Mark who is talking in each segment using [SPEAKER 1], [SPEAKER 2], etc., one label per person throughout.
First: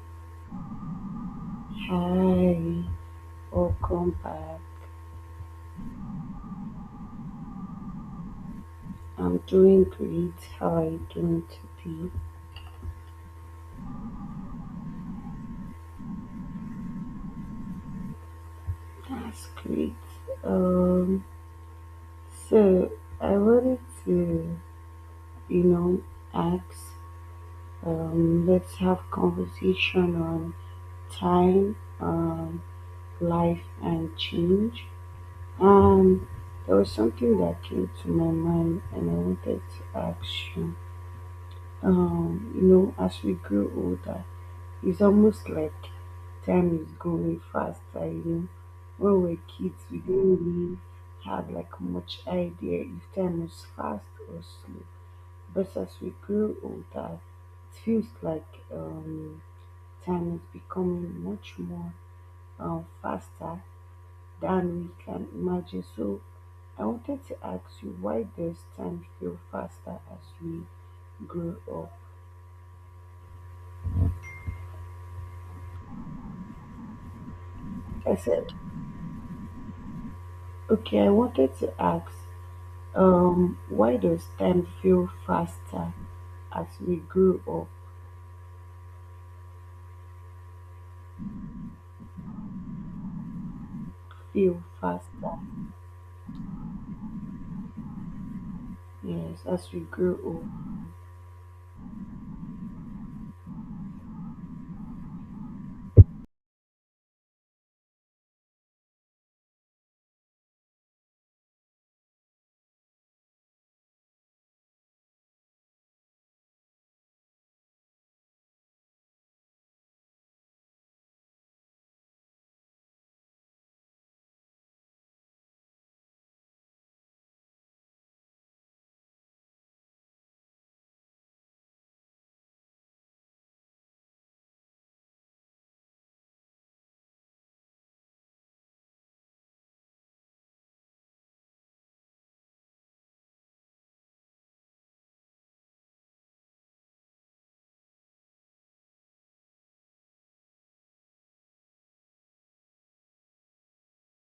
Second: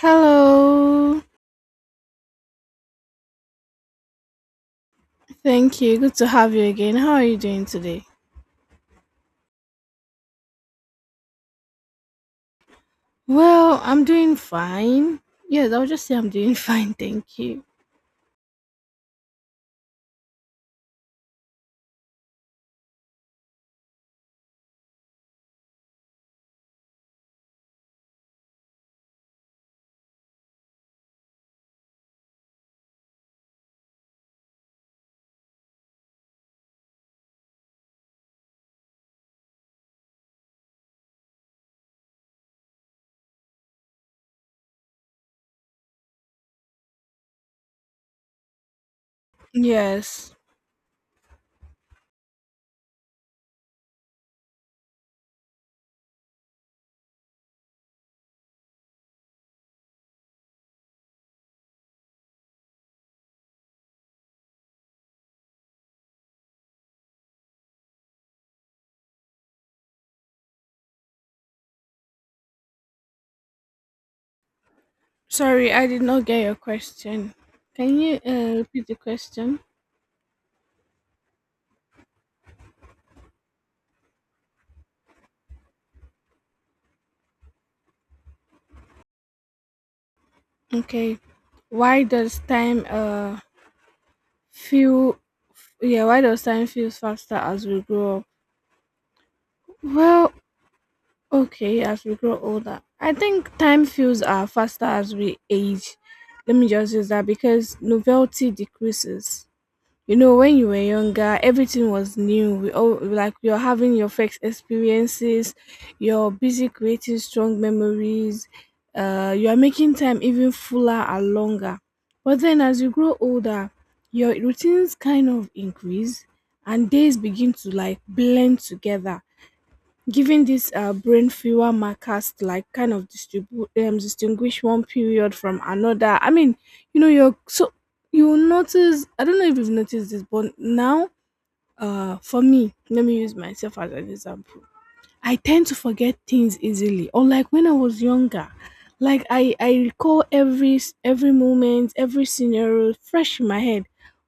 [SPEAKER 1] Hello.
[SPEAKER 2] Hi, welcome back.
[SPEAKER 1] Thank you. Good to have you again. How are you doing today?
[SPEAKER 2] I'm doing great. How are you doing today?
[SPEAKER 1] Well, I'm doing fine. Yes, I'll just say I'm doing fine. Thank you.
[SPEAKER 2] That's great. Um, so I wanted to, you know, ask. Let's have conversation on time, life, and change. Um, there was something that came to my mind, and I wanted to ask you. As we grow older, it's almost like time is going faster. When we were kids, we
[SPEAKER 1] Yes.
[SPEAKER 2] didn't really have like much idea if time was fast or slow. But as we grow older, it feels like um, time is becoming much more faster than we can imagine. So I wanted to ask you, why does time feel faster as we grow up?
[SPEAKER 1] Sorry, I did not get your question. Can you
[SPEAKER 2] Like I said,
[SPEAKER 1] repeat the question?
[SPEAKER 2] okay, I wanted to ask, why does time feel faster as we grow up?
[SPEAKER 1] Okay. Why does time
[SPEAKER 2] Feel faster,
[SPEAKER 1] feel Yeah, why does time feel faster as we grow up?
[SPEAKER 2] yes, as we grow
[SPEAKER 1] Well,
[SPEAKER 2] up.
[SPEAKER 1] okay, as we grow older, I think time feels faster as we age. Let me just use that because novelty decreases. You know, when you were younger, everything was new. We all like you're having your first experiences, you're busy creating strong memories, you are making time even fuller and longer. But then as you grow older, your routines kind of increase and days begin to like blend together, giving these brain fewer markers to like kind of distribute distinguish one period from another. I mean, you know, you will notice. I don't know if you've noticed this, but now, for me, let me use myself as an example. I tend to forget things easily. Unlike when I was younger, like I recall every every moment, every scenario fresh in my head.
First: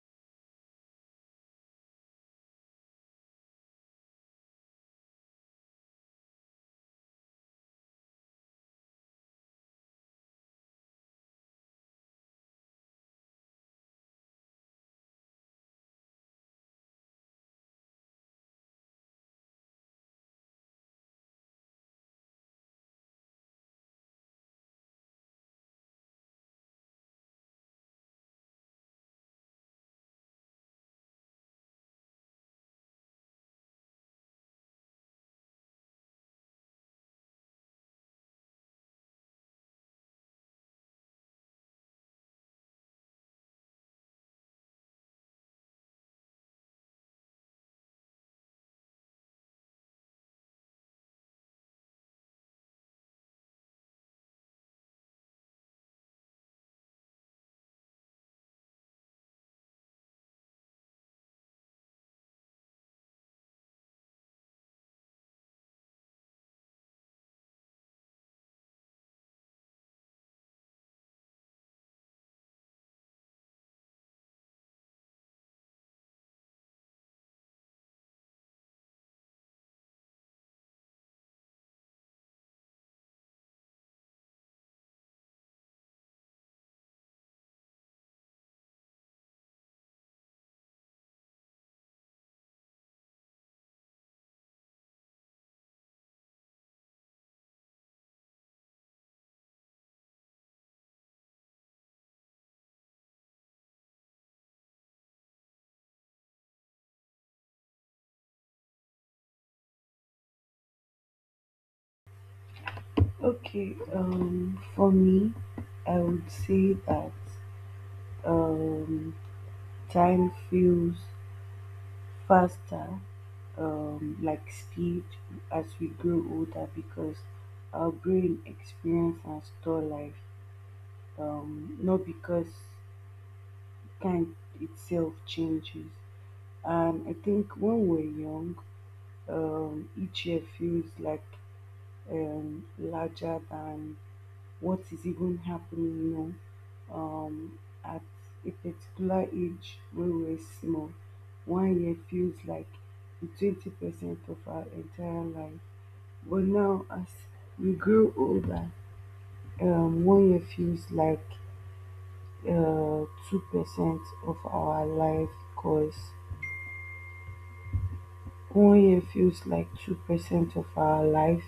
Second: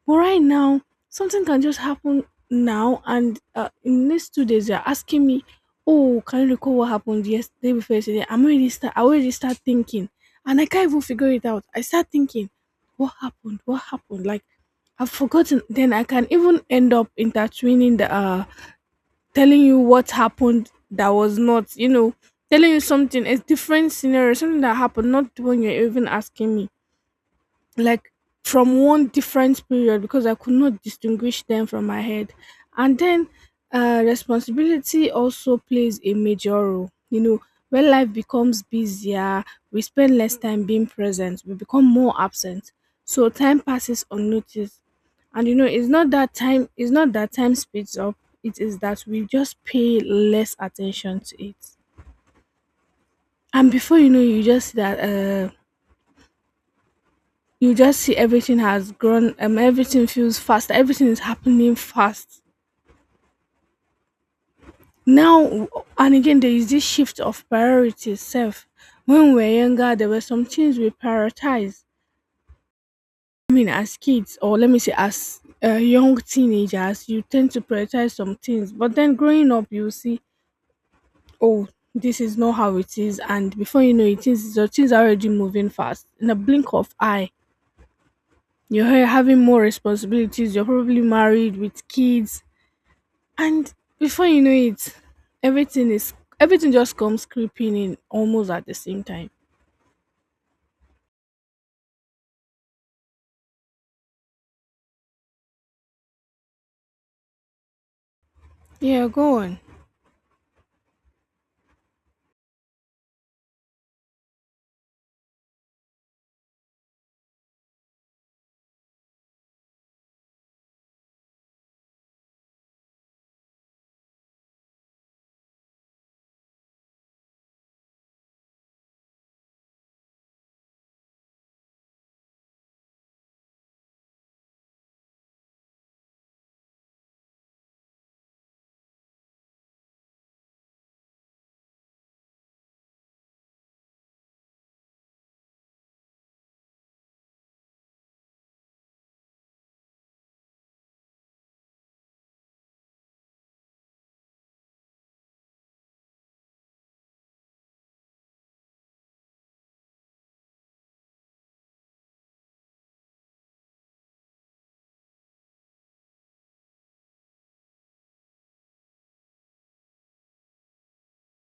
[SPEAKER 1] But right now, something can just happen now, and in the next 2 days, they're asking me, "Oh, can you recall what happened yesterday before yesterday?" I already start thinking, and I can't even figure it out. I start thinking, "What happened? What happened?" Like I've forgotten. Then I can even end up intertwining the telling you what happened, that was not, telling you something, a different scenario, something that happened, not the one you're even asking me, like from one different period because I could not distinguish them from my head. And then, responsibility also plays a major role. You know, when life becomes busier, we spend less time being present, we become more absent. So time passes unnoticed. And you know, it's not that time speeds up, it is that we just pay less attention to it. And before you know, you just see that uh you just see everything has grown, everything feels fast, everything is happening fast now. And again, there is this shift of priorities self. When we were younger, there were some things we prioritize, I mean, as kids, or let me say, as young teenagers, you tend to prioritize some things, but then growing up you see, oh, this is not how it is, and before you know it is your things are already moving fast in a blink of eye. You're having more responsibilities, you're probably married with kids. And before you know it, everything is everything just comes creeping in almost at the same time. Yeah, go on.
[SPEAKER 2] Okay, for me, I would say that um, time feels faster, like speed, as we grow older because our brain experience and store life, not because time itself changes. And I think when we're young, each year feels like larger than what is even happening. Um, at a particular age when we're small, one year feels like the 20% of our entire life. But now, as we grow older, one year feels like uh, 2% of our life course. One year feels like 2% of our life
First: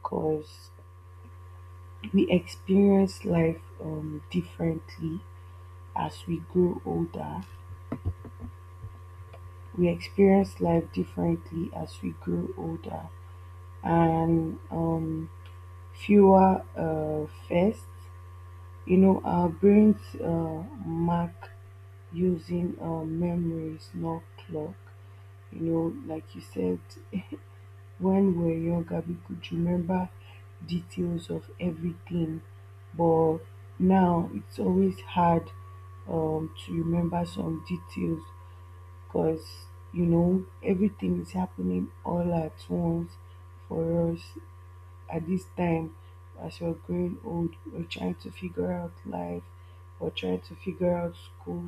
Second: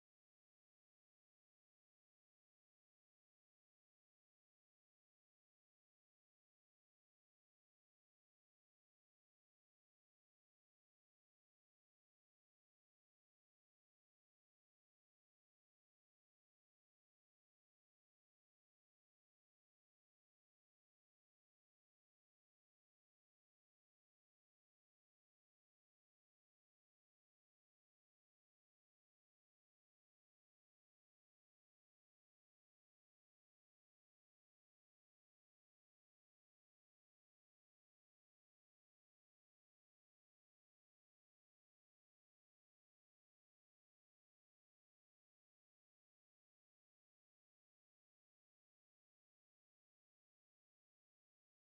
[SPEAKER 2] because we experience life differently as we grow older. We experience life differently as we grow older and fewer first. You know, our brains mark using memories, not clock. You know, like you said, when we were younger we could remember details of everything, but now it's always hard to remember some details because, you know, everything is happening all at once for us at this time. As you are growing old, we're trying to figure out life, we're trying to figure out school,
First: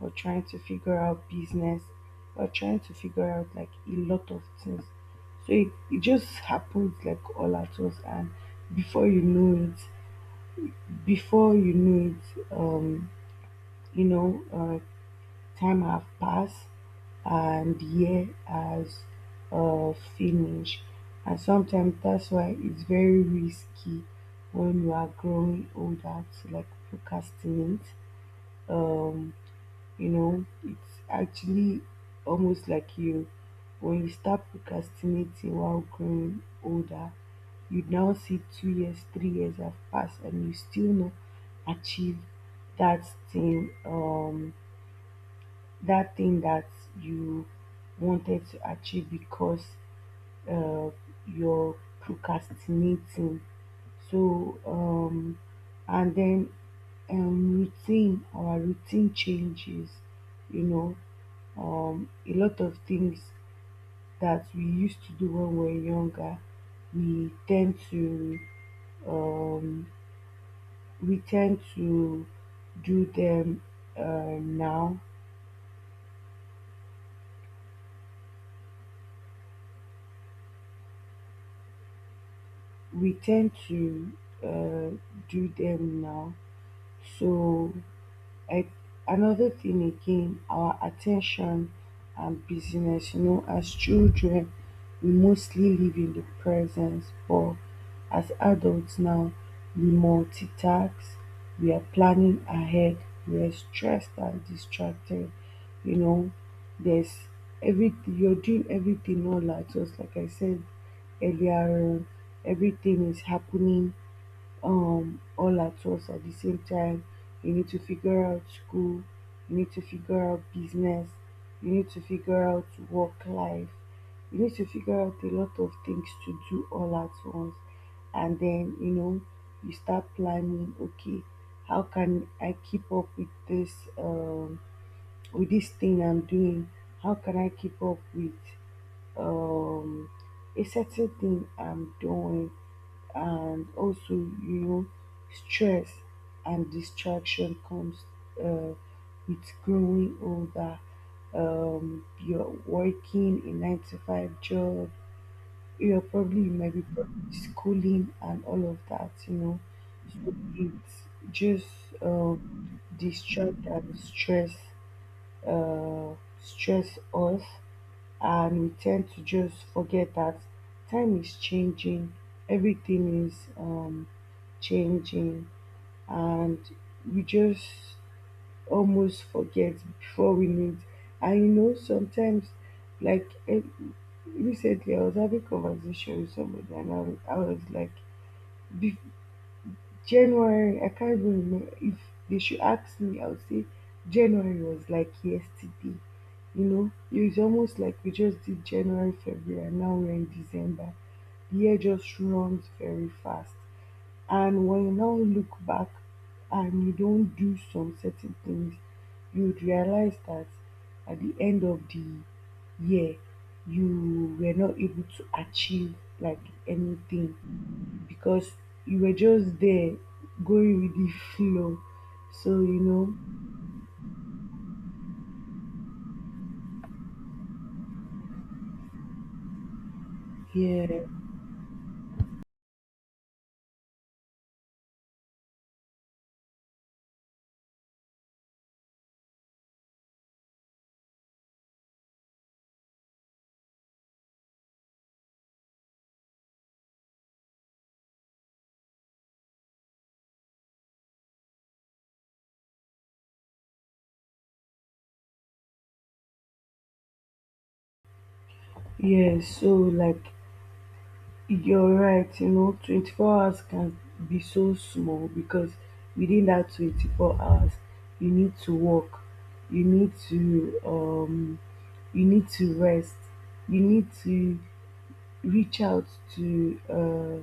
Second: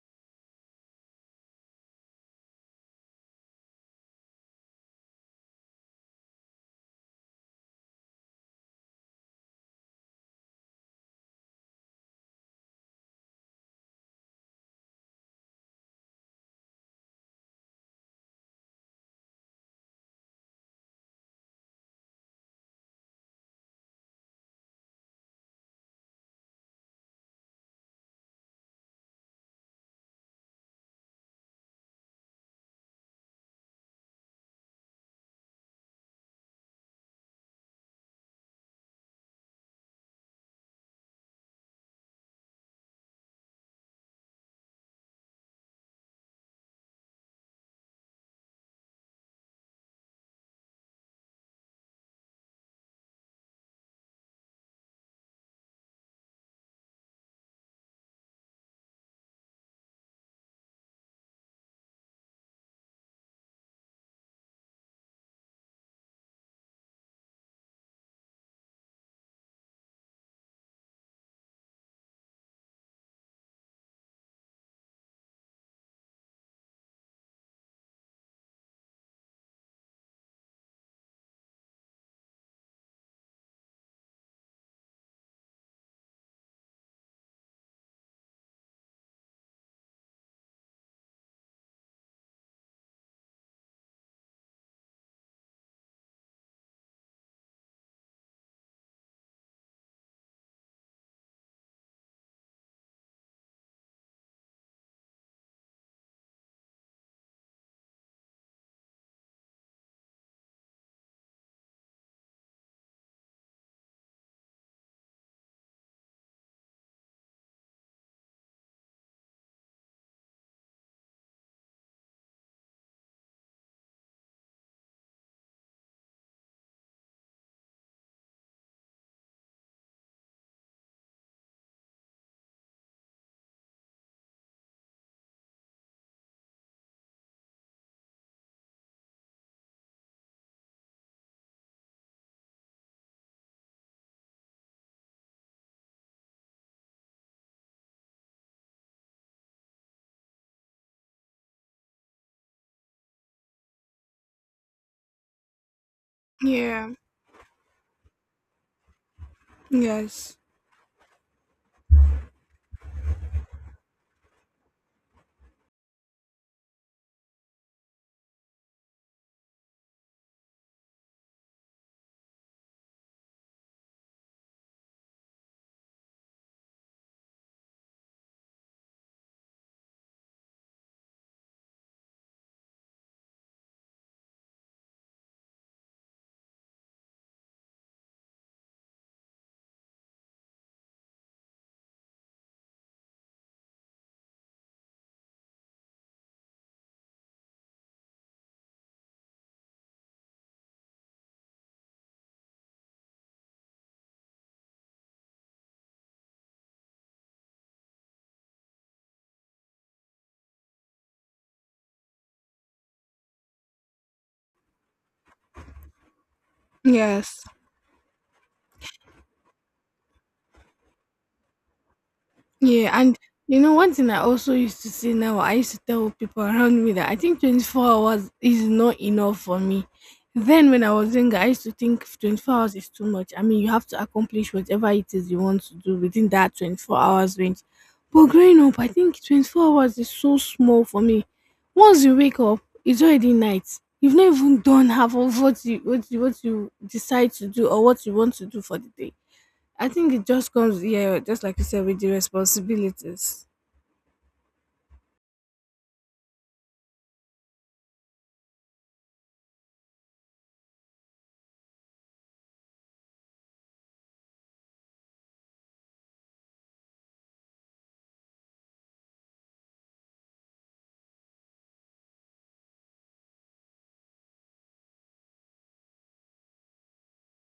[SPEAKER 2] we're trying to figure out business, we're trying to figure out like a lot of things. So it just happens like all at once, and before you know before you know it, you know uh, time have passed and the year has finished. And sometimes that's why it's very risky when you are growing older to like procrastinate. Um, you know, it's actually almost like you, when you start procrastinating while growing older, you now see 2 years, 3 years have passed and you still not achieve that thing. That thing that you wanted to achieve because uh, you're procrastinating. So, and then routine, our routine changes, you know, a lot of things that we used to do when we were younger, we tend to um, we tend to do them now, we tend to uh, do them now. So I, another thing again, our attention and busyness. You know, as children, we mostly live in the present, but as adults now, we multitask, we are planning ahead, we are stressed and distracted. You know, there's everything. You're doing everything all at once, like I said earlier on. Everything is happening all at once at the same time. You need to figure out school, you need to figure out business, you need to figure out work life, you need to figure out a lot of things to do all at once. And then, you know, you start planning, okay, how can I keep up with um this thing I'm doing? How can I keep up with um a certain thing I'm doing? And also, you know, stress and distraction comes uh, with growing older. You're working a nine to five job, you're probably you might be
[SPEAKER 1] Yeah.
[SPEAKER 2] probably schooling and all of that, you know. So
[SPEAKER 1] Yes.
[SPEAKER 2] it's just distract and uh, stress us, and we tend to just forget that time is changing, everything is changing, and we just almost forget before we meet. And you know, sometimes, like, recently, I was having conversation with somebody, and I was like, January, I can't even remember. If they should ask me, I would say January was like yesterday. You know, it's almost like we just did January, February, and now we're in December. The year just runs very fast. And when you now look back and you don't do some certain things, you would realize that at the end of the year, you were not able to achieve like anything
[SPEAKER 1] Yes.
[SPEAKER 2] because you were just there going with the flow. So, you
[SPEAKER 1] Yeah,
[SPEAKER 2] know,
[SPEAKER 1] and you know, one thing I also used to say now, I used to tell people around me that I think 24 hours is not enough for me. Then, when I
[SPEAKER 2] yeah,
[SPEAKER 1] was younger, I used to think 24 hours is too much. I mean, you have to accomplish whatever it is you want to do within that 24 hours range. But growing up, I think 24 hours is so small for me. Once you wake up, it's already night. You've not even done half of what you decide to do or what you want to do for the day. I think it just comes, yeah, just like you said, with the responsibilities.
[SPEAKER 2] yeah. So, like, you're right, you know, 24 hours can be so small because within that 24 hours, you need to work, you need to, um, you need to rest, you need to reach out to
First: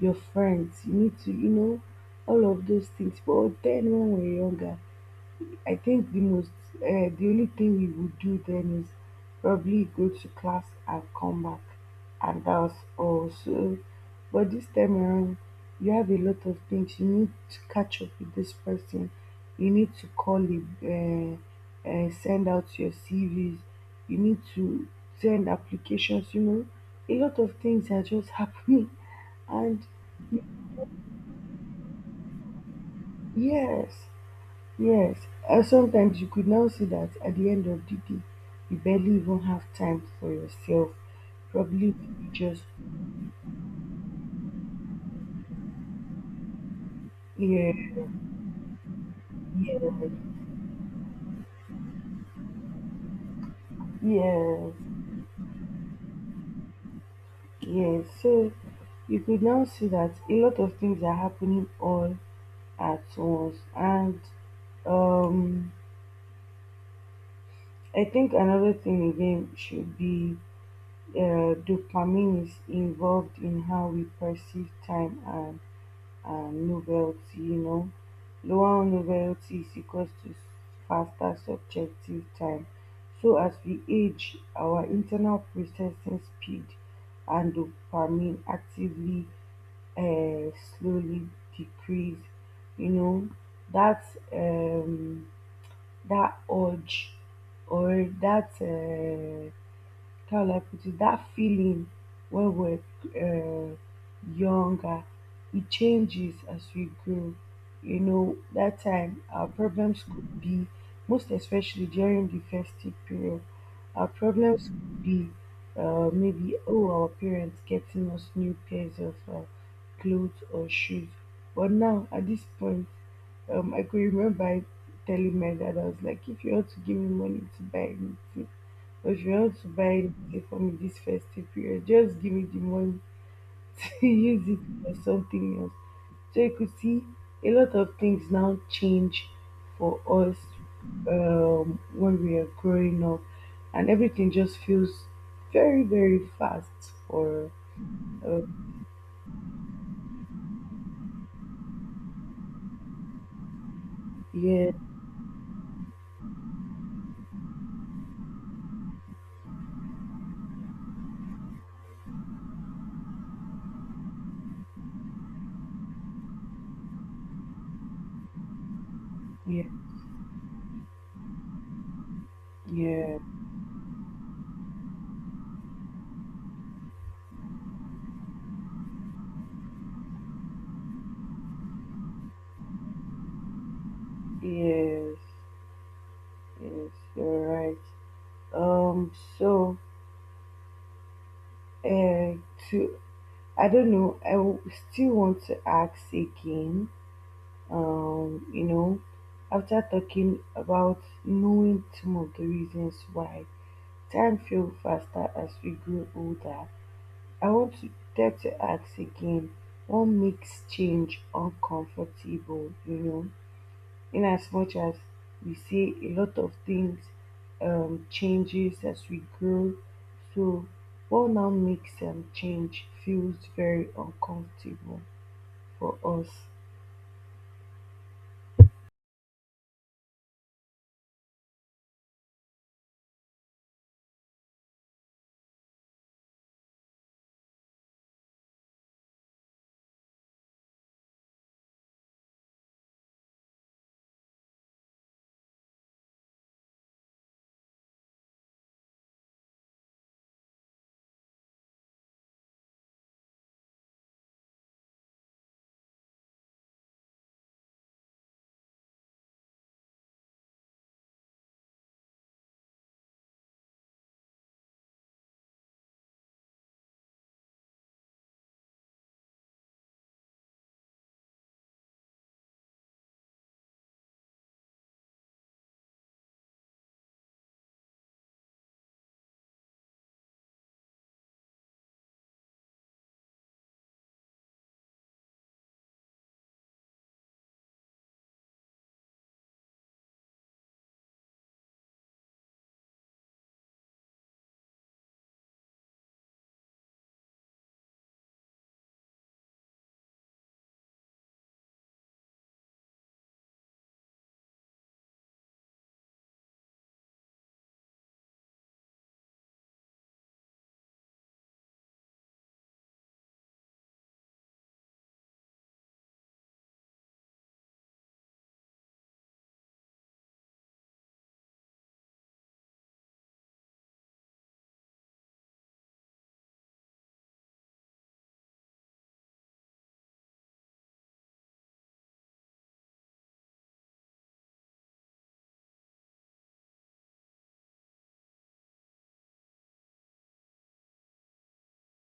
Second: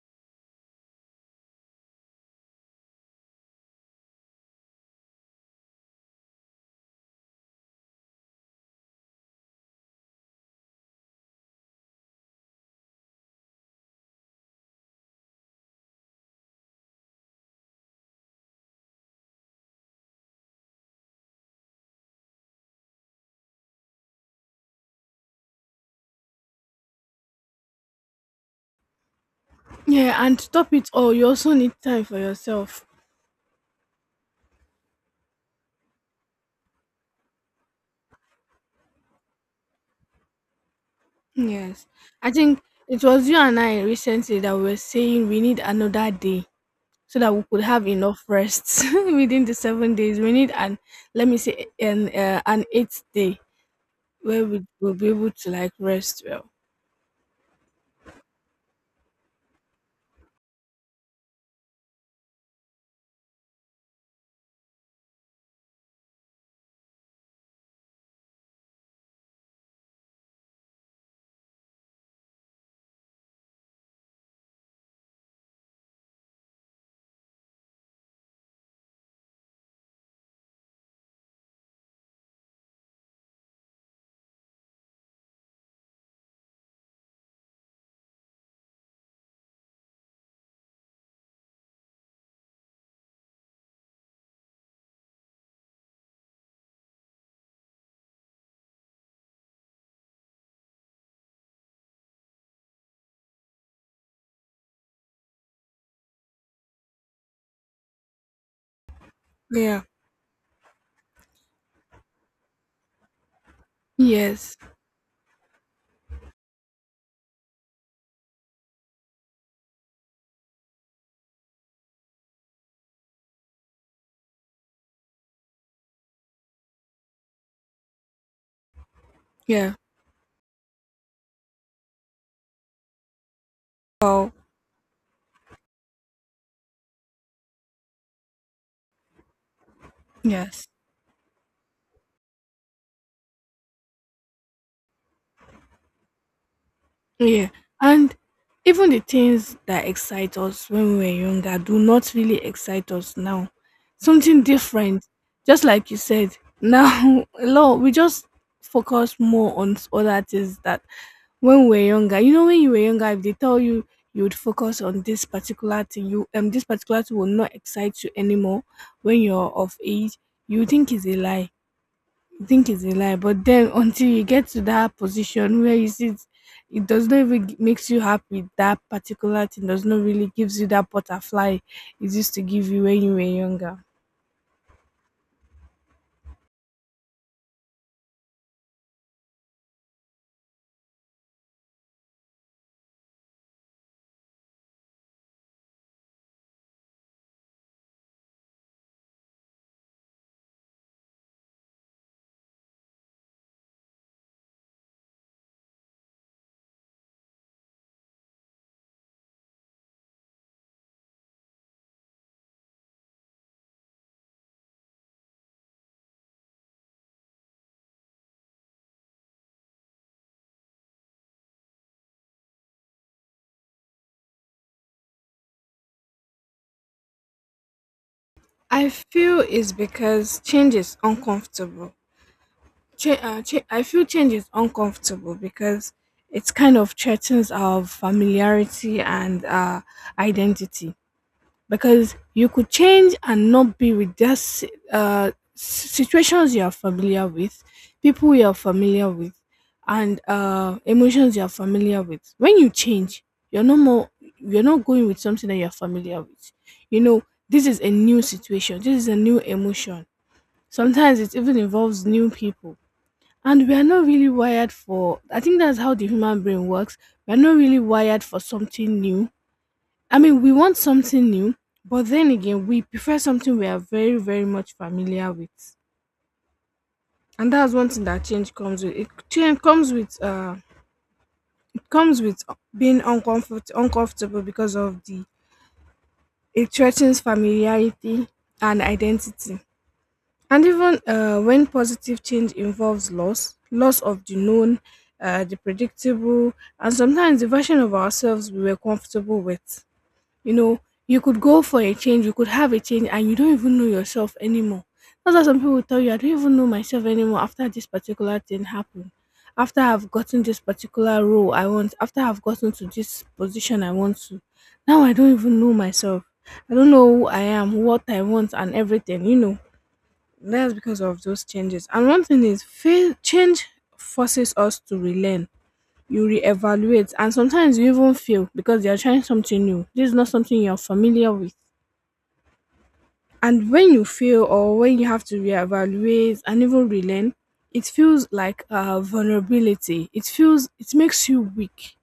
[SPEAKER 2] your friends, you need to, you know, all of those things. But then when we're younger, I think the most, the only thing we would do then is probably go to class and come back, and that was all. So, but this time around, you have a lot of things. You need to catch up with this person. You need to call him, send out your CVs. You need to send applications. You know, a lot of things are just happening, and
[SPEAKER 1] Yeah, and to top it all, you also need time for yourself.
[SPEAKER 2] yes, yes. And sometimes you could now see that at the end of the day, you barely even have time for yourself.
[SPEAKER 1] Yes.
[SPEAKER 2] Probably you
[SPEAKER 1] I think
[SPEAKER 2] just.
[SPEAKER 1] it was you and I recently that we were saying we need another day so that we could
[SPEAKER 2] Yeah,
[SPEAKER 1] have enough rest within the seven
[SPEAKER 2] yeah,
[SPEAKER 1] days. We need an, let me say, an eighth day where we
[SPEAKER 2] yes,
[SPEAKER 1] will be able to like rest well.
[SPEAKER 2] yes. So you could now see that a lot of things are happening all at once, and um, I think another thing again should be dopamine is involved in how we perceive time and novelty, you know. Lower novelty is equals to faster subjective time. So as we age, our internal processing speed and dopamine actively uh, slowly decrease. You know that um, that urge or that. How will I put it, that feeling when we're uh, younger, it changes as we grow. You know, that time our
[SPEAKER 1] Yeah.
[SPEAKER 2] problems could be, most especially during the festive period, our
[SPEAKER 1] Yes.
[SPEAKER 2] problems could be maybe, oh, our parents getting us new pairs of clothes or shoes. But now, at this point, I could remember telling my dad, I was like, if you want to give me money to buy anything, if you want to
[SPEAKER 1] Yeah.
[SPEAKER 2] buy the for me this festive period, just give me the money to
[SPEAKER 1] Well,
[SPEAKER 2] use it for something else. So you could see a lot of things now change for us
[SPEAKER 1] yes.
[SPEAKER 2] when we are growing up, and everything just feels very, very fast
[SPEAKER 1] Yeah.
[SPEAKER 2] for
[SPEAKER 1] And
[SPEAKER 2] uh,
[SPEAKER 1] even the things that excite us when we were younger do not really excite us now. Something
[SPEAKER 2] yeah,
[SPEAKER 1] different. Just like you said, now a lot we just focus more on other things that when we were younger. You know, when you were younger, if they tell you you would focus on this particular thing, you this particular thing will not excite you anymore when you're
[SPEAKER 2] yeah,
[SPEAKER 1] of age. You think it's a lie you think it's a lie,
[SPEAKER 2] yeah,
[SPEAKER 1] but then until you get to that position where you sit, it does not even makes you happy. That particular thing does not really gives you that butterfly it used to give you when you were younger.
[SPEAKER 2] yes, yes, you're right. Um, so uh, to I don't know, still want to ask again, you know, after talking about knowing some of the reasons why time feels faster as we grow older, I want to dare to ask again, what makes change uncomfortable? You know, in as much as we say a lot of things changes as we grow. So what now makes change feels very uncomfortable for us?
[SPEAKER 1] I feel it's because change is uncomfortable. I feel change is uncomfortable because it kind of threatens our familiarity and, identity. Because you could change and not be with this situations you are familiar with, people you are familiar with, and, emotions you are familiar with. When you change, you're no more. You're not going with something that you're familiar with. You know, this is a new situation. This is a new emotion. Sometimes it even involves new people. And we are not really wired for, I think that's how the human brain works. We are not really wired for something new. I mean, we want something new, but then again, we prefer something we are very, very much familiar with. And that's one thing that change comes with. It comes with being uncomfortable, because of the it threatens familiarity and identity. And even when positive change involves loss, loss of the known, the predictable, and sometimes the version of ourselves we were comfortable with. You know, you could go for a change, you could have a change, and you don't even know yourself anymore. That's why some people tell you, I don't even know myself anymore after this particular thing happened. After I've gotten this particular role I want, after I've gotten to this position I want to. Now I don't even know myself. I don't know who I am, what I want, and everything, you know. That's because of those changes. And one thing is, change forces us to relearn. You reevaluate and sometimes you even fail because you're trying something new. This is not something you're familiar with. And when you fail or when you have to reevaluate and even relearn, it feels like a vulnerability. It makes you weak.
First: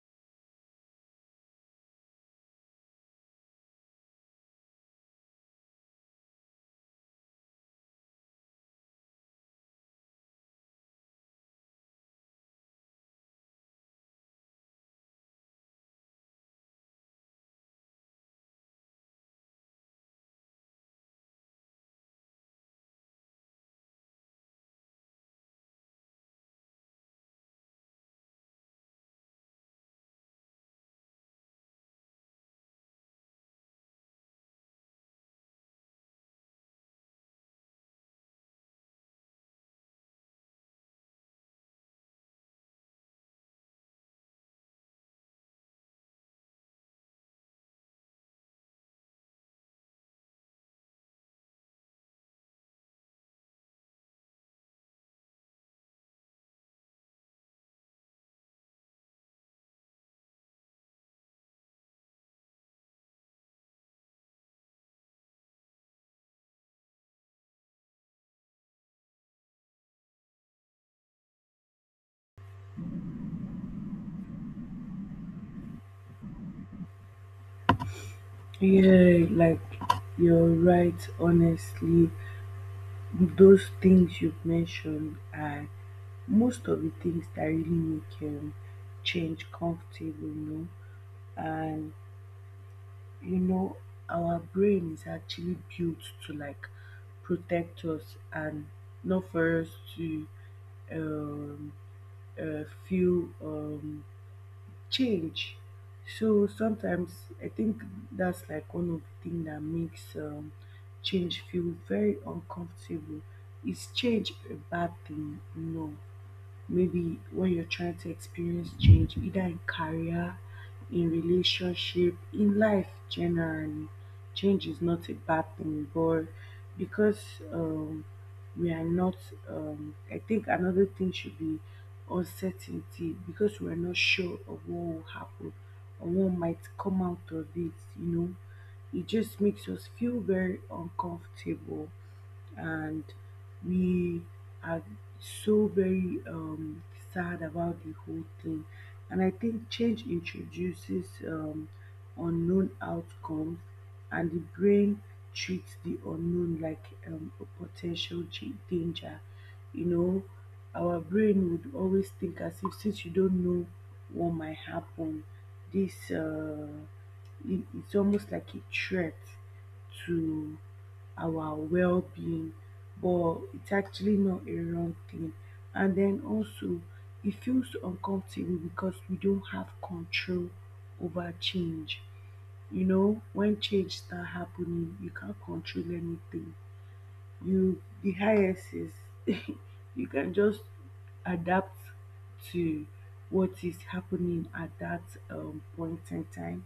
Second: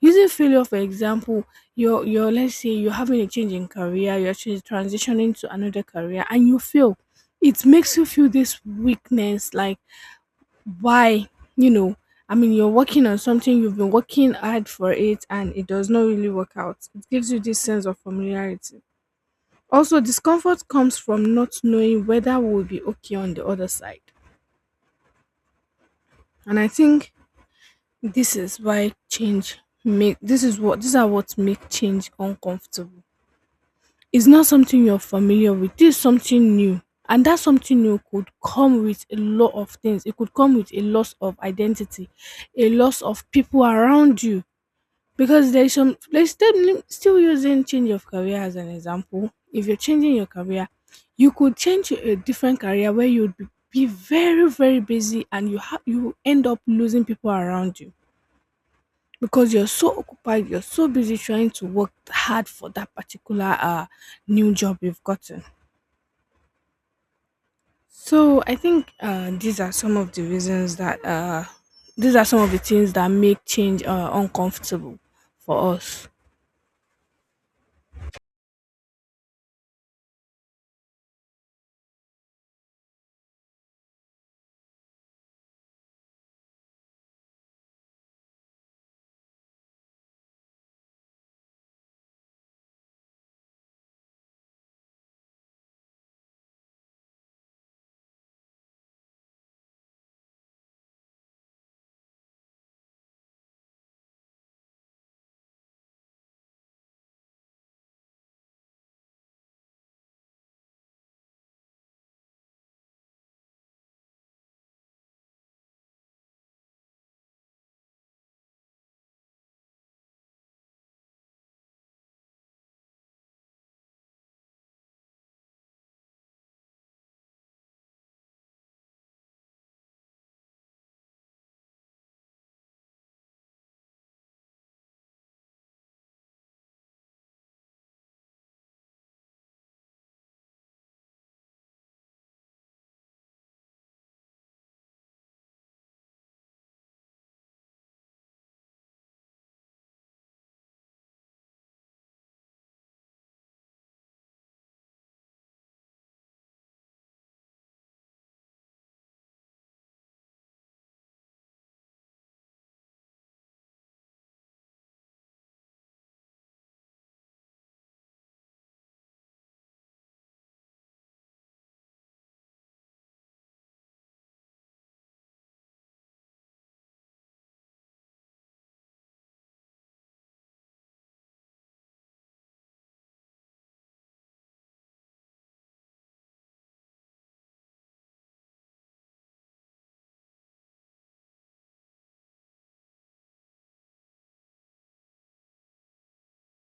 [SPEAKER 1] Using failure, for example, you're let's say you're having a change in career, you're actually transitioning to another career, and you fail. It makes you feel this weakness, like why, you know I mean, you're working on something you've been working hard for it, and it does not really work out. It gives you this sense of familiarity. Also, discomfort comes from not knowing whether we'll be okay on the other side. And I think this is why change make this is what these are what make change uncomfortable. It's not something you're familiar with. This is something new, and that something new could come with a lot of things. It could come with a loss of identity, a loss of people around you. Because there's still, using change of career as an example. If you're changing your career, you could change to a different career where you'd be very, very busy, and you end up losing people around you because you're so occupied, you're so busy trying to work hard for that particular, new job you've gotten. So I think, these are some of the reasons that, these are some of the things that make change, uncomfortable for us.
[SPEAKER 2] Yeah, like, you're right, honestly. Those things you've mentioned are most of the things that really make change comfortable, you know. And you know, our brain is actually built to like protect us and not for us to um, uh, feel change. So sometimes I think that's like one of the things that makes change feel very uncomfortable. Is change a bad thing? No, maybe when you're trying to experience change, either in career, in relationship, in life generally, change is not a bad thing. But because um, we are not. I think another thing should be uncertainty because we are not sure of what will happen or what might come out of it, you know. It just makes us feel very uncomfortable, and we are so very sad about the whole thing. And I think change introduces unknown outcomes, and the brain treats the unknown like a potential danger. You know, our brain would always think, as if since you don't know what might happen, this uh, it's almost like a threat to our well-being, but it's actually not a wrong thing. And then also it feels uncomfortable because we don't have control over change. You know, when change start happening, you can't control anything. You, the highest is, you can just adapt to what is happening at that point in time.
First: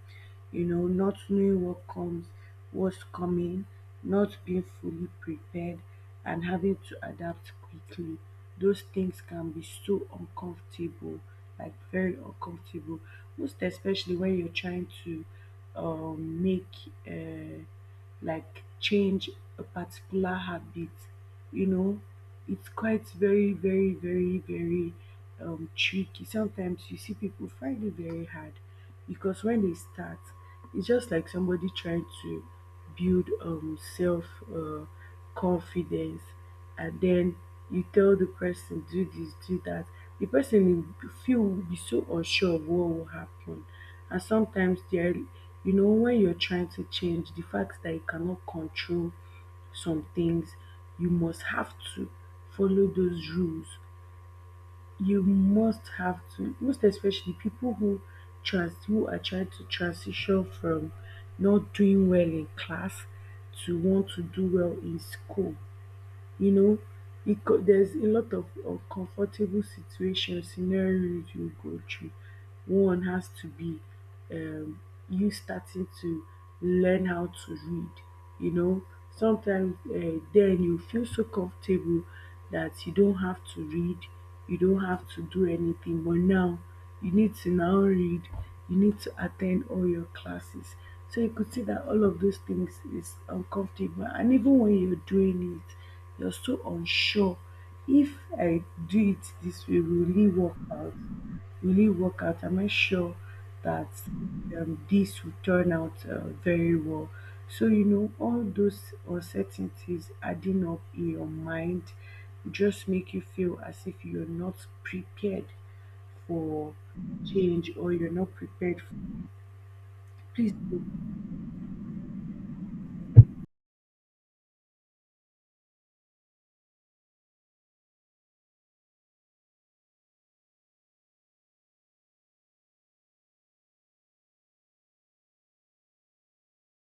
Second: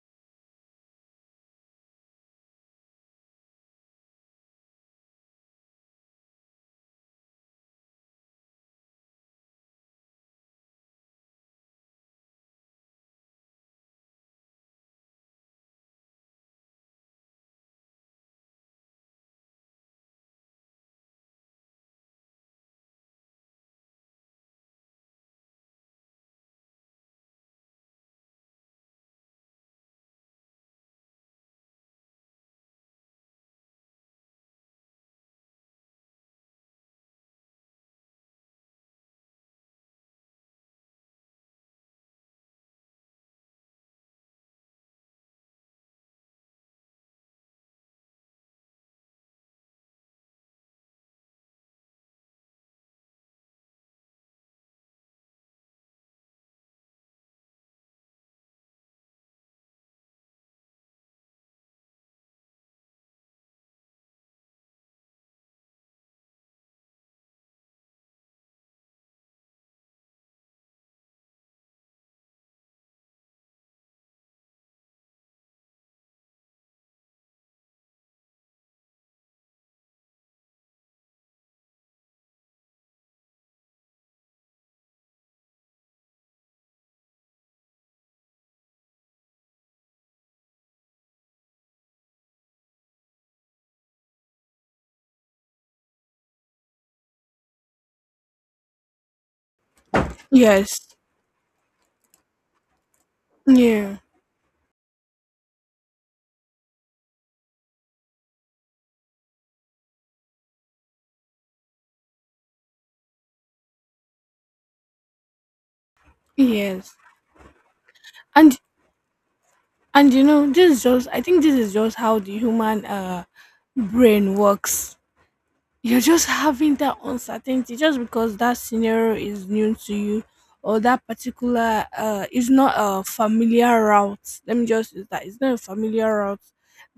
[SPEAKER 2] You know, not knowing what comes, what's coming, not being fully prepared, and having to adapt quickly, those things can be so uncomfortable, like very uncomfortable, most especially when you're trying to make uh, like change a particular habit. You know, it's quite very, very, very, very tricky. Sometimes you see people find it very hard because when they start, it's just like somebody trying to build self uh, confidence, and then you tell the person do this, do that. The person will be- Feel will be so unsure of what will happen. And sometimes there, you know, when you're trying to change the fact that you cannot control some things, you must have to follow those rules. You must have to, most especially people who trans who are trying to transition from not doing well in class to want to do well in school, you know, there's a lot of uncomfortable situations, scenarios you go through. One has to be um, you starting to learn how to read. You know, sometimes then you feel so comfortable that you don't have to read, you don't have to do anything. But now you need to now read, you need to attend all your classes. So you could see that all of those things is uncomfortable. And even when you're doing it, you're so unsure if I do it this way, will it work
[SPEAKER 1] Yes.
[SPEAKER 2] out? Really work out and make sure that
[SPEAKER 1] Yeah.
[SPEAKER 2] this will turn out very well. So, you know, all those uncertainties adding up in your mind just make you feel as if you're not prepared for
[SPEAKER 1] Yes.
[SPEAKER 2] change, or you're not
[SPEAKER 1] And
[SPEAKER 2] prepared for,
[SPEAKER 1] and you know,
[SPEAKER 2] please
[SPEAKER 1] this is
[SPEAKER 2] do.
[SPEAKER 1] just I think this is just how the human brain works. You're just having that uncertainty just because that scenario is new to you or that particular is not a familiar route. Let me just use that it's not a familiar route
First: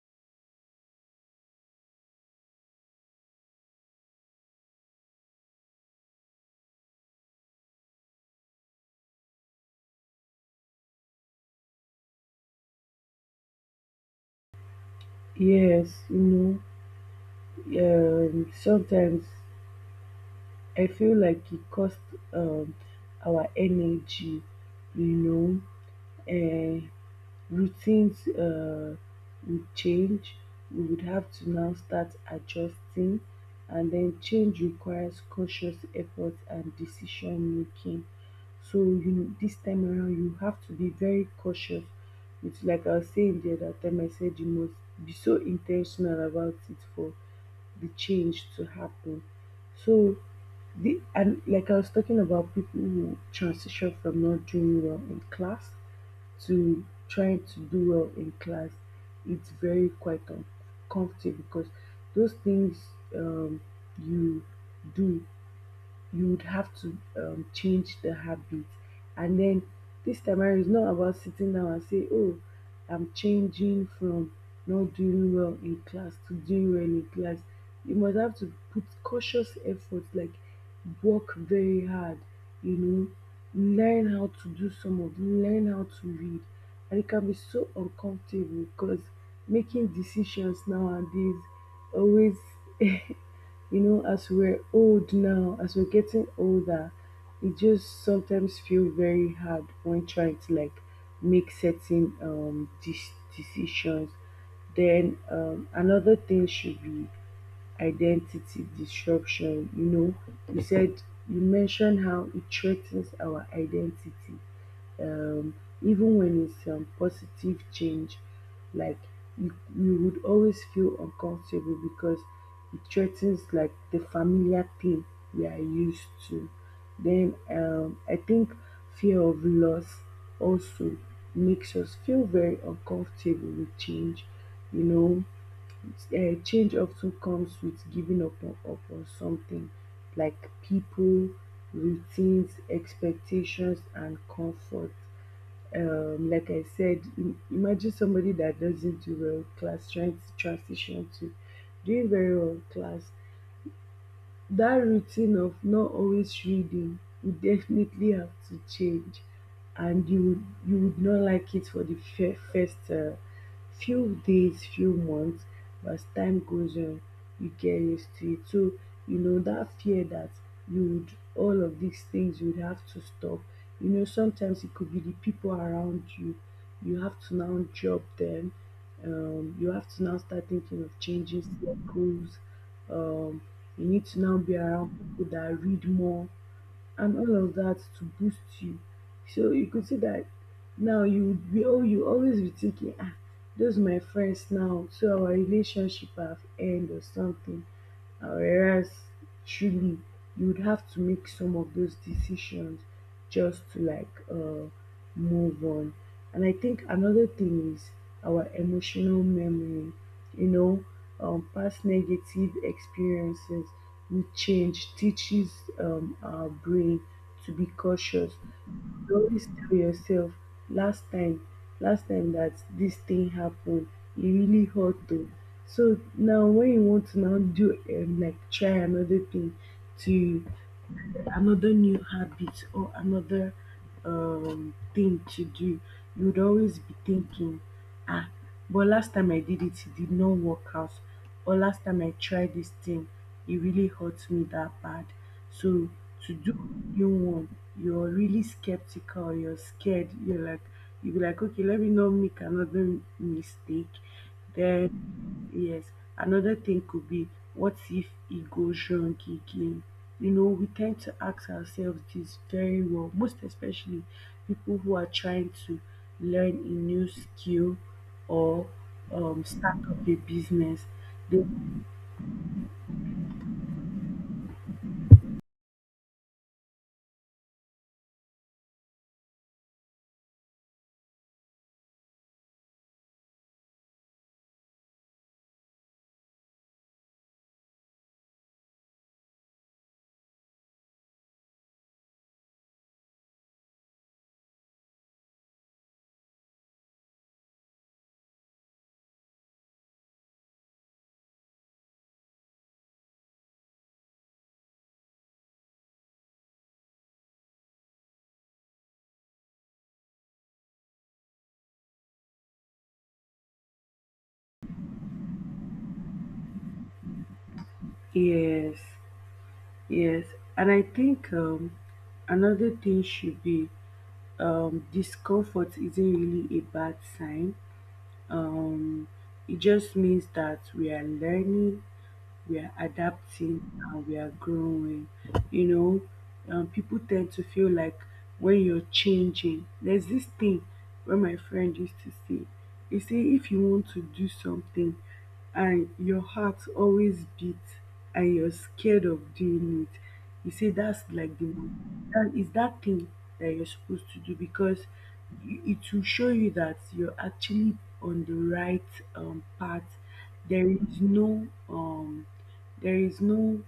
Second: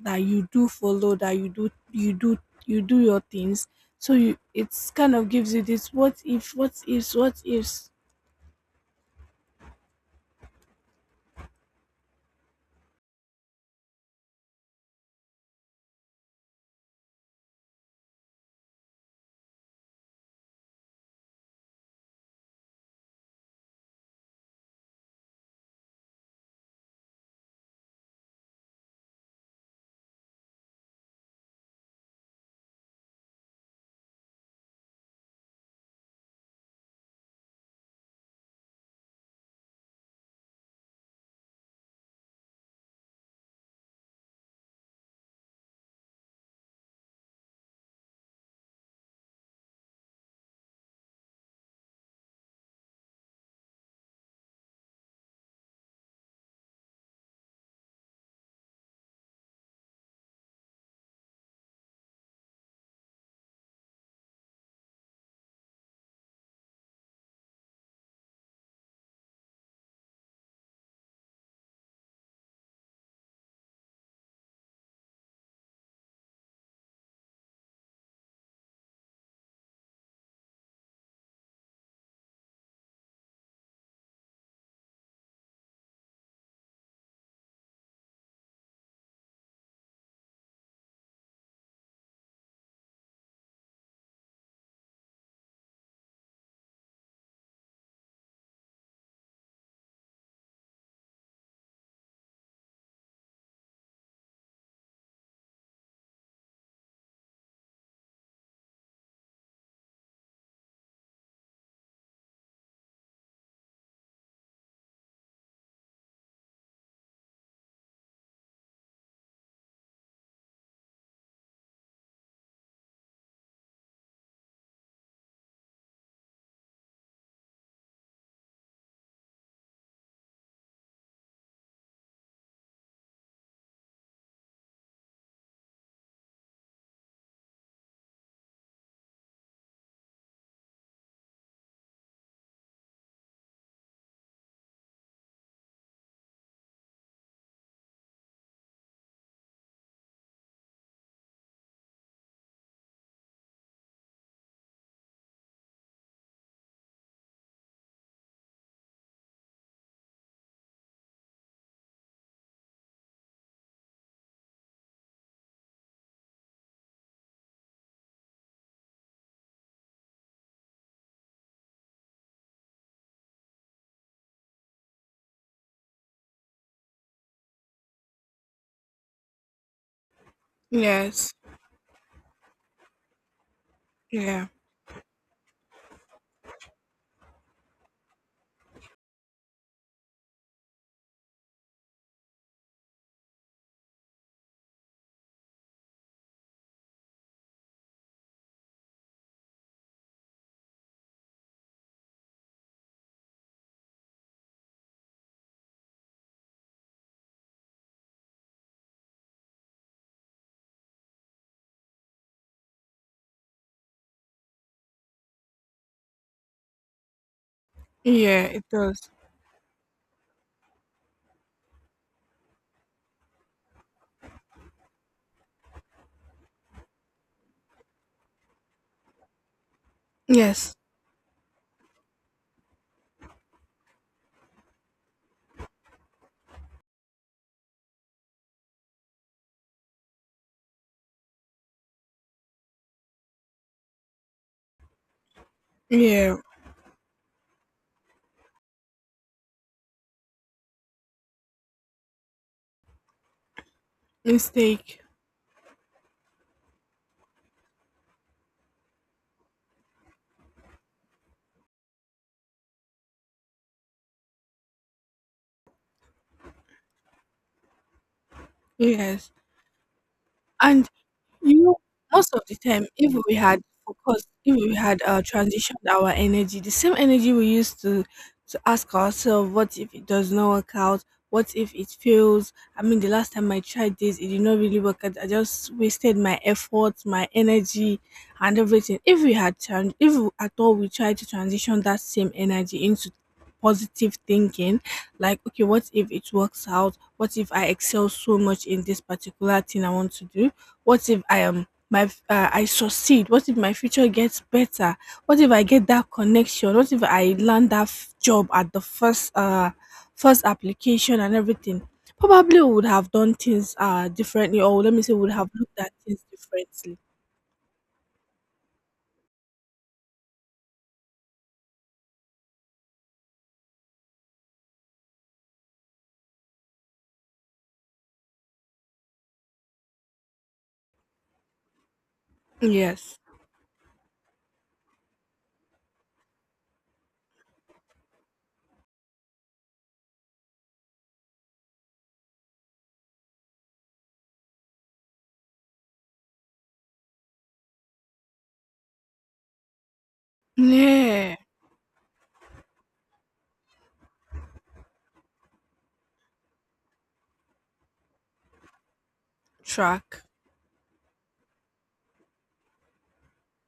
[SPEAKER 1] that you do follow, that you do your things. So you it's kind of gives you this what if, what ifs, what ifs.
[SPEAKER 2] Yes, you know, sometimes I feel like it costs um, our energy, you know, uh, routines would change. We would have to now start adjusting, and then change requires cautious effort and decision making. You this time around, you have to be very cautious. It's like I was saying the other time. I said you must be so intentional about it for the change to happen. So the and like I was talking about people who transition from not doing well in class to trying to do well in class, it's very quite uncomfortable because those things, um, you do you would have to change the habit. And then this time around, it's not about sitting down and say, oh, I'm changing from not doing well in class to doing well in class. You must have to put cautious effort, like work very hard, you know, learn how to do some of, learn how to read. And it can be so uncomfortable because making decisions nowadays always you know, as we're getting older, it just sometimes feel very hard when trying to like make certain decisions. Then another thing should be identity disruption. You know, you said you mentioned how it threatens our identity, um, even when it's positive change, like you would always feel uncomfortable because it threatens like the familiar thing we are used to. Then I think fear of loss also makes us feel very uncomfortable with change. You know, change often comes with up on something like people, routines, expectations, and comfort. Like I said, imagine somebody that doesn't do well in class trying to transition to doing very well in class. That routine of not always reading would definitely have to change, and you would not like it for the first few days, few months. But as time goes on, you get used to it. So, you know, that fear that you would, all of these things you would have to stop. You know, sometimes it could be the people around you, you have to now drop them. You have to now start thinking of
[SPEAKER 1] Yes.
[SPEAKER 2] changing circles, um, you need to now
[SPEAKER 1] Yeah.
[SPEAKER 2] be around people that read more and all of that to boost you. So you could see that now you would be, oh, you always be thinking, ah, those my friends now so our relationship have end or something. Whereas truly you would have to make some of those decisions just to like move on. And I think another thing is our emotional memory. You know, past negative experiences with change teaches our brain to be cautious.
[SPEAKER 1] Yeah, it does.
[SPEAKER 2] You always tell yourself last time, last time that this thing happened, it really hurt though. So now when you want to now do, like try another thing to
[SPEAKER 1] Yes.
[SPEAKER 2] another new habit or another thing to do, you would always be thinking, ah, but last time I did it, it did not work out. Or last time I tried this thing, it really hurt me that bad. So to
[SPEAKER 1] Yeah,
[SPEAKER 2] do new one, you're really skeptical, you're scared, you're like, you'll be like, okay, let me not make another mistake.
[SPEAKER 1] mistake.
[SPEAKER 2] Then, yes, another thing could be what if it goes wrong again? You know, we tend to ask ourselves this very well, most especially people who are trying to learn a new skill or
[SPEAKER 1] Yes.
[SPEAKER 2] start up a business.
[SPEAKER 1] And
[SPEAKER 2] They,
[SPEAKER 1] you know, most of the time, if we had focused, if we had, transitioned our energy, the same energy we used to ask ourselves, what if it does not work out? What if it fails? I mean, the last time I tried this, it did not really work out. I just wasted my effort, my energy, and everything. If we had, if at all we tried to transition that same energy into positive thinking, like, okay, what if it works out? What if I excel so much in this particular thing I want to do? What if I succeed? What if my future gets better? What if I get that connection? What if I land that job at the first application and everything? Probably we would have done things differently, or let me say, would have looked at things differently.
[SPEAKER 2] yes, yes. And I think another thing should be, discomfort isn't really a bad sign. um it just means that we are learning, we are
[SPEAKER 1] Yes.
[SPEAKER 2] adapting, and we are growing. You know, people tend to feel like when you're changing, there's this thing where my friend used to say, he say if you want to do something and your heart always beats and you're scared of doing it, he say that's
[SPEAKER 1] Yeah.
[SPEAKER 2] like the that is that thing that you're supposed to do because it will show you that you're actually on the right path.
[SPEAKER 1] Track.
[SPEAKER 2] There is there is no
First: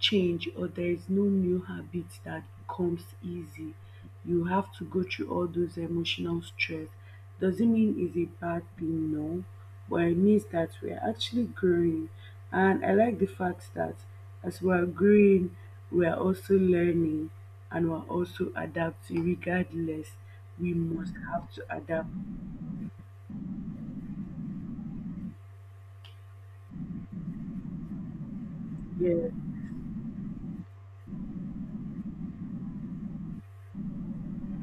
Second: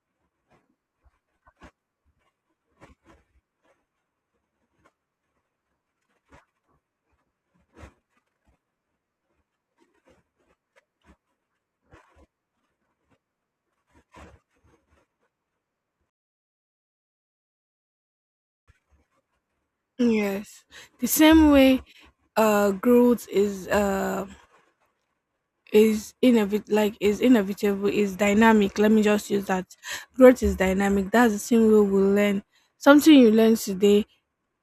[SPEAKER 2] change or there is no new habit that comes easy. You have to go through all those emotional stress. Doesn't mean it's a bad thing, no, but it means that we're actually growing. And I like the fact that as we're growing, we're also learning and we're also adapting. Regardless,
[SPEAKER 1] Yes.
[SPEAKER 2] we
[SPEAKER 1] The
[SPEAKER 2] must
[SPEAKER 1] same
[SPEAKER 2] have to
[SPEAKER 1] way
[SPEAKER 2] adapt.
[SPEAKER 1] growth is inevit like is inevitable is dynamic. Let me just
[SPEAKER 2] Yeah,
[SPEAKER 1] use that. Growth is dynamic. That's the same way we learn. Something you learn today,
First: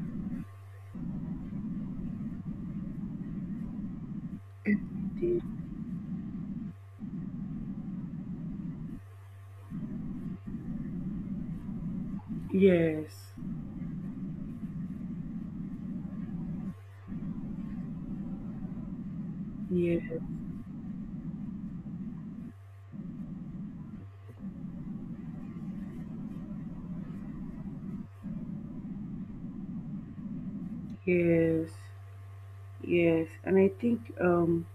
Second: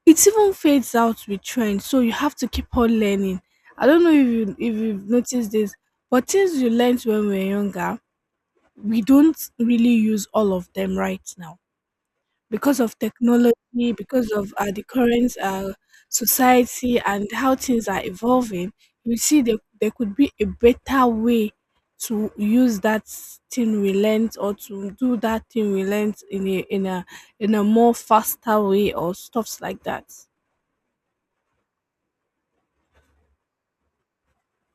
[SPEAKER 1] it even fades out with trend, so you have to keep on learning. I don't know if you've noticed this, but things you learned when we were younger we don't really use all of them right now because of
[SPEAKER 2] yes,
[SPEAKER 1] technology, because of, the current, society, and how things are evolving. You see, there could
[SPEAKER 2] yes.
[SPEAKER 1] be a better way to use that thing we learned or to do that thing we learned in a, in a more faster way or stuffs like that.
[SPEAKER 2] Yes, yes. And I think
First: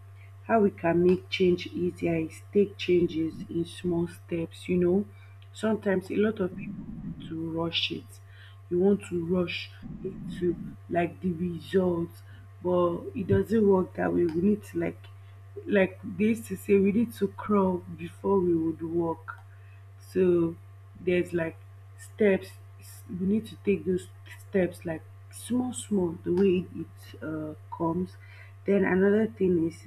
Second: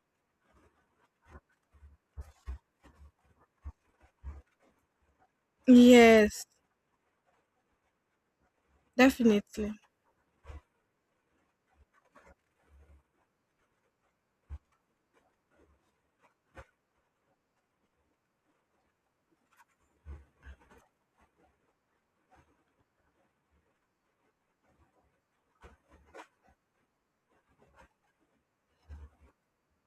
[SPEAKER 2] how we can make change easier is take changes in small steps. You know, sometimes a lot
[SPEAKER 1] Yes,
[SPEAKER 2] of people want to rush it. You want to rush
[SPEAKER 1] definitely.
[SPEAKER 2] into like the results, but it doesn't work that way. We need to like they used to say, we need to crawl before we would walk. So there's like steps, we need to take those steps like small small the way it comes. Then another thing is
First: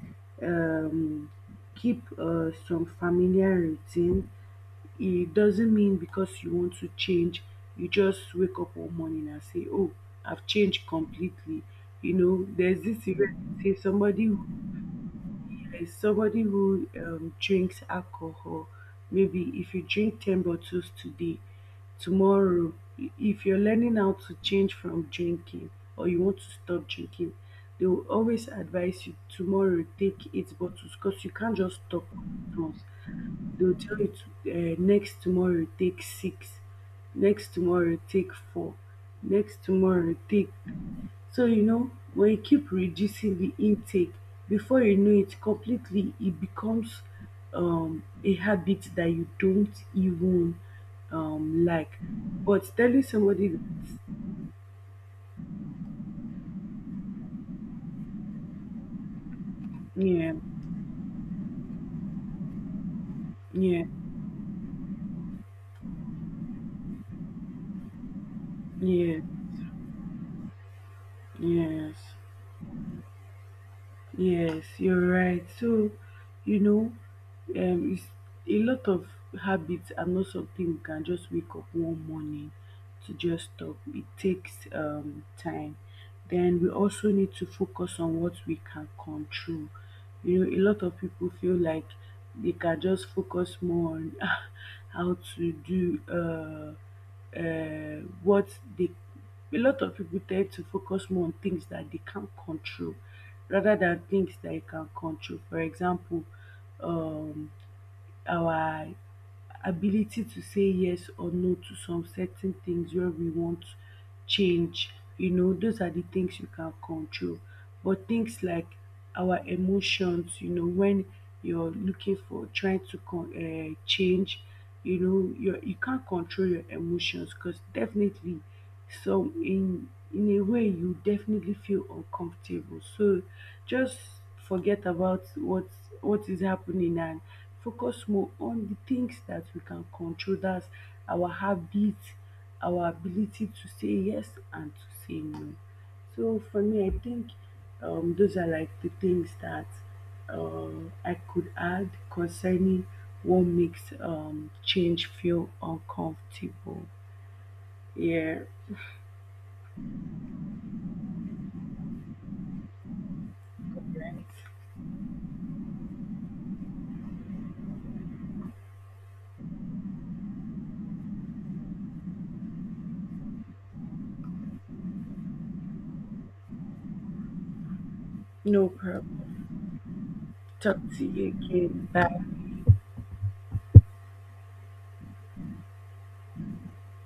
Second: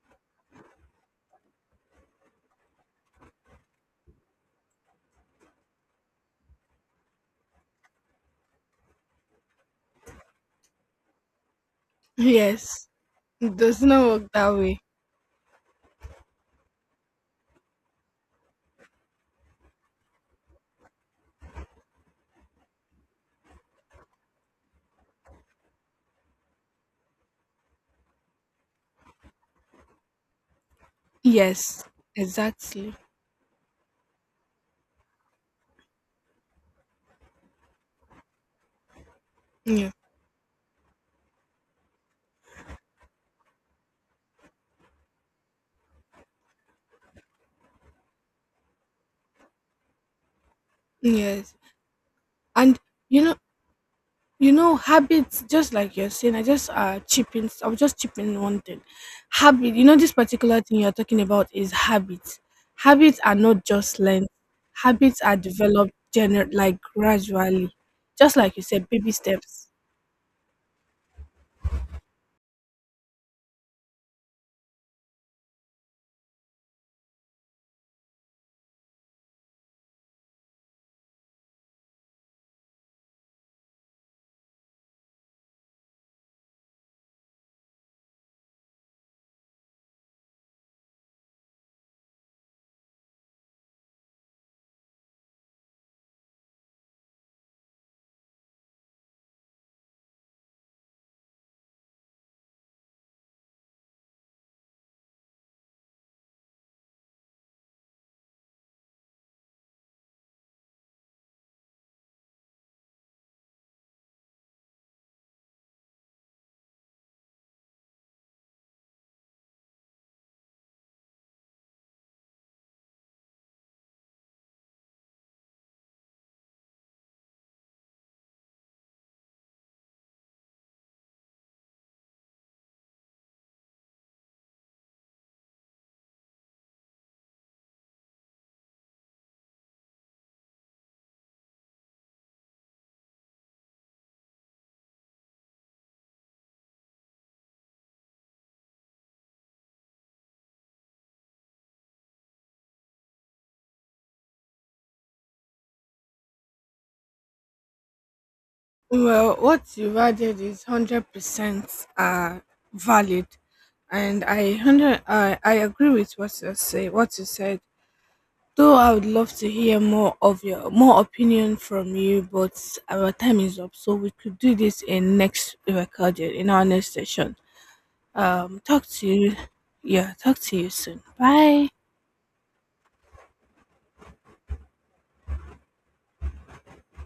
[SPEAKER 2] um, keep some familiar routine. It doesn't mean because you want to change you just wake up one morning and say, oh, I've changed completely. You know, there's
[SPEAKER 1] Yes.
[SPEAKER 2] this event,
[SPEAKER 1] It
[SPEAKER 2] say
[SPEAKER 1] does not
[SPEAKER 2] somebody
[SPEAKER 1] work
[SPEAKER 2] who
[SPEAKER 1] that way.
[SPEAKER 2] drinks alcohol. Maybe if you drink 10 bottles today, tomorrow, if you're learning how to change from drinking or you want to stop drinking, they will always advise you tomorrow take eight bottles because you can't just
[SPEAKER 1] Yes.
[SPEAKER 2] stop at once.
[SPEAKER 1] Exactly.
[SPEAKER 2] They will tell you to, next tomorrow take six, next tomorrow take four, next
[SPEAKER 1] Yeah.
[SPEAKER 2] tomorrow take. So, you know, when you keep reducing the intake, before you know it completely, it becomes a habit that you don't even
[SPEAKER 1] Yes.
[SPEAKER 2] like. But
[SPEAKER 1] And
[SPEAKER 2] telling
[SPEAKER 1] you know,
[SPEAKER 2] somebody that,
[SPEAKER 1] you know, habits, just like you're saying, I was just chipping one thing. Habit, you know, this
[SPEAKER 2] yeah,
[SPEAKER 1] particular thing you're talking about is habits. Habits are not
[SPEAKER 2] yeah,
[SPEAKER 1] just learned, habits are developed like gradually, just like you said, baby
[SPEAKER 2] yeah,
[SPEAKER 1] steps.
[SPEAKER 2] yes, yes, you're right. So, you know, um it's a lot of, habits are not something we can just wake up one morning to just stop. It takes time. Then we also need to focus on what we can control. You know, a lot of people feel like they can just focus more on how to do what they. A lot of people tend to focus more on things that they can't control rather than things that they can control. For example, um, our ability to say yes or no to some certain things where we want change. You know, those are the things you can control. But things like our emotions, you know, when you're looking for trying to change, you know, you can't control your emotions because definitely, so in in a way you definitely feel uncomfortable. So just forget about what is happening and focus more on the things that we can control. That's our habit, our ability to say yes and to say no. So for me, I think those are like the things that I could add concerning what makes change feel uncomfortable. Yeah,
[SPEAKER 1] Well, what you've added is 100% valid, and I agree with what you said. Though I would love to hear more of your more opinion from you, but our time is up, so we could do this in our next session.
[SPEAKER 2] no
[SPEAKER 1] Talk to you,
[SPEAKER 2] problem.
[SPEAKER 1] yeah, talk to you
[SPEAKER 2] Talk
[SPEAKER 1] soon.
[SPEAKER 2] to you
[SPEAKER 1] Bye.
[SPEAKER 2] again. Bye.